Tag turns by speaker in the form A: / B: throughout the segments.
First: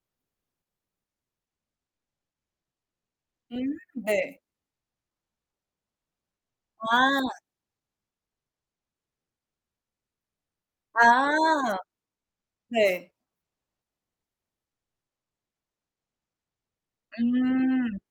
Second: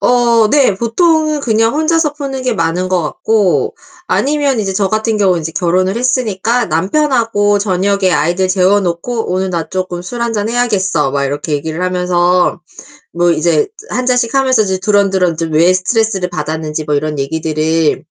A: 어. 네. 보통은 그냥 혼자서 푸는 게 많은 것 같고
B: 음 네.
A: 아니면 이제 저 같은 경우는 이제 결혼을 했으니까
B: 아.
A: 남편하고 저녁에 아이들 재워 놓고 "오늘 나 쪼끔 술 1 잔 해야겠어." 막 이렇게
B: 아.
A: 얘기를 하면서
B: 네.
A: 뭐 이제 1 잔씩 하면서 이제 두런두런 좀 왜 스트레스를 받았는지 뭐 이런
B: 음.
A: 얘기들을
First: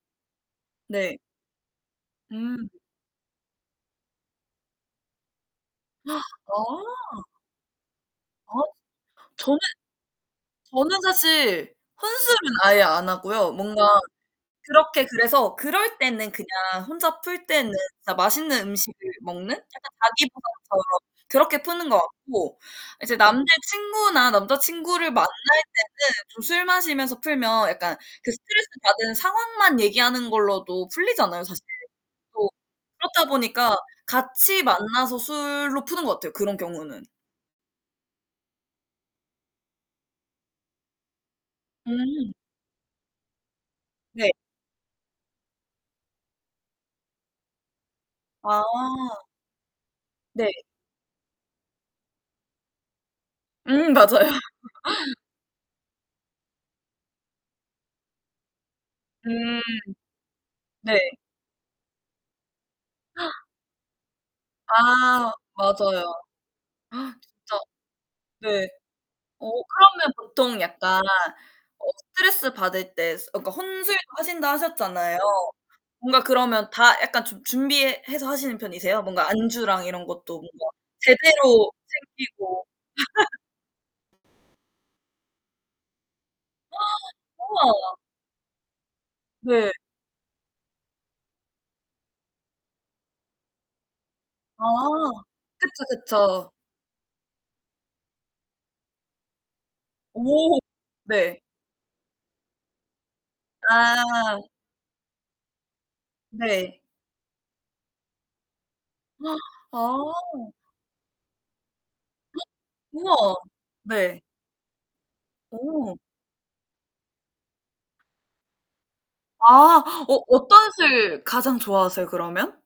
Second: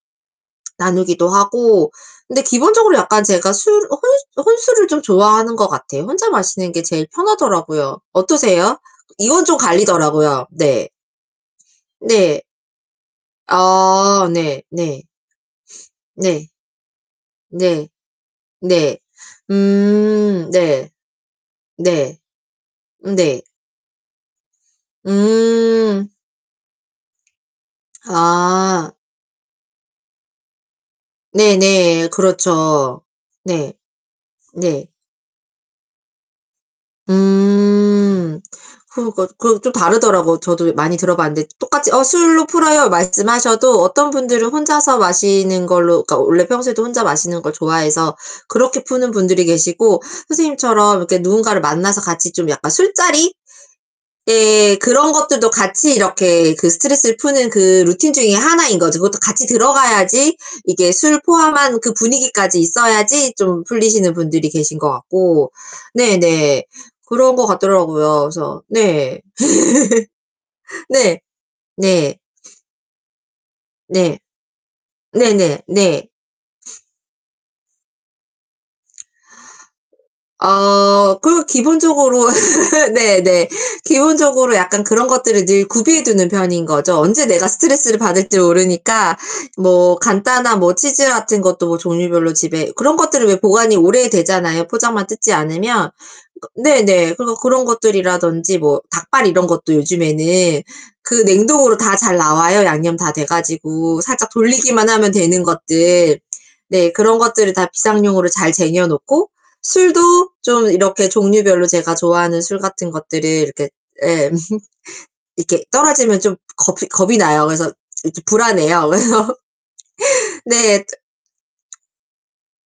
B: 네.
A: 나누기도 하고 근데
B: 음.
A: 기본적으로 약간 제가 술 혼 혼술을 좀 좋아하는 것 같아요. 혼자 마시는 게 제일
B: 아.
A: 편하더라고요.
B: 아.
A: 어떠세요? 이건 좀
B: 저는
A: 갈리더라고요. 네.
B: 저는 사실 혼술은
A: 네.
B: 아예 안 하고요 뭔가
A: 아 네. 네.
B: 그렇게 그래서 그럴 때는
A: 네.
B: 그냥 혼자 풀 때는
A: 네.
B: 진짜 맛있는 음식을
A: 네.
B: 먹는 약간 자기
A: 음
B: 보상처럼
A: 네.
B: 그렇게 푸는 것
A: 네.
B: 같고 이제
A: 네.
B: 남자 친구나 남자 친구를 만날
A: 음.
B: 때는 좀 술 마시면서 풀면 약간 그 스트레스
A: 아.
B: 받은 상황만 얘기하는 걸로도 풀리잖아요, 사실
A: 네네.
B: 또.
A: 그렇죠.
B: 그렇다
A: 네.
B: 보니까 같이
A: 네.
B: 만나서 술로 푸는 것 같아요, 그런 경우는.
A: 음. 그러니까 그 좀 다르더라고요. 저도 많이 들어봤는데 똑같이 "어,
B: 음.
A: 술로 풀어요." 말씀하셔도 어떤
B: 네.
A: 분들은 혼자서 마시는 걸로 그러니까 원래 평소에도 혼자 마시는 걸 좋아해서
B: 아.
A: 그렇게 푸는 분들이 계시고
B: 네.
A: 선생님처럼 이렇게 누군가를 만나서 같이 좀 약간 술자리
B: 음 맞아요.
A: 예. 그런 것들도 같이 이렇게 그 스트레스를 푸는 그 루틴 중에 하나인 거죠. 그것도 같이
B: 음.
A: 들어가야지 이게
B: 네.
A: 술 포함한 그 분위기까지 있어야지 좀 풀리시는 분들이 계신 것
B: 아.
A: 같고
B: 맞아요.
A: 네네 그런 것
B: 진짜
A: 같더라고요. 그래서
B: 네.
A: 네.
B: 어 그러면 보통 약간
A: 네.
B: 어
A: 네.
B: 스트레스 받을 때 스 그니까 혼술도
A: 네.
B: 하신다 하셨잖아요.
A: 네네. 네.
B: 뭔가 그러면 다 약간 준 준비해서 하시는 편이세요 뭔가 안주랑 이런 것도 뭔가
A: 어. 그
B: 제대로
A: 기본적으로
B: 챙기고.
A: 네네. 기본적으로 약간 그런 것들을 늘 구비해 두는 편인 거죠. 언제 내가
B: 우와.
A: 스트레스를 받을지 모르니까
B: 네.
A: 뭐 간단한 뭐 치즈 같은 것도 뭐 종류별로 집에 그런 것들은 왜 보관이
B: 아.
A: 오래되잖아요, 포장만 뜯지
B: 그쵸,
A: 않으면. 그니까
B: 그쵸.
A: 네네. 그래서 그런 것들이라든지 뭐 닭발 이런 것도
B: 오.
A: 요즘에는 그
B: 네.
A: 냉동으로 다 잘 나와요 양념 다 돼 가지고 살짝
B: 아.
A: 돌리기만 하면 되는 것들.
B: 네.
A: 네. 그런 것들을 다 비상용으로 잘 쟁여 놓고 술도
B: 아.
A: 좀 이렇게 종류별로 제가 좋아하는 술 같은 것들을
B: 우와.
A: 이렇게
B: 네.
A: 예. 이렇게
B: 오.
A: 떨어지면 좀 겁이 겁이 나요. 그래서 이렇게 불안해요. 그래서
B: 아. 어 어떤
A: 네.
B: 술 가장 좋아하세요, 그러면?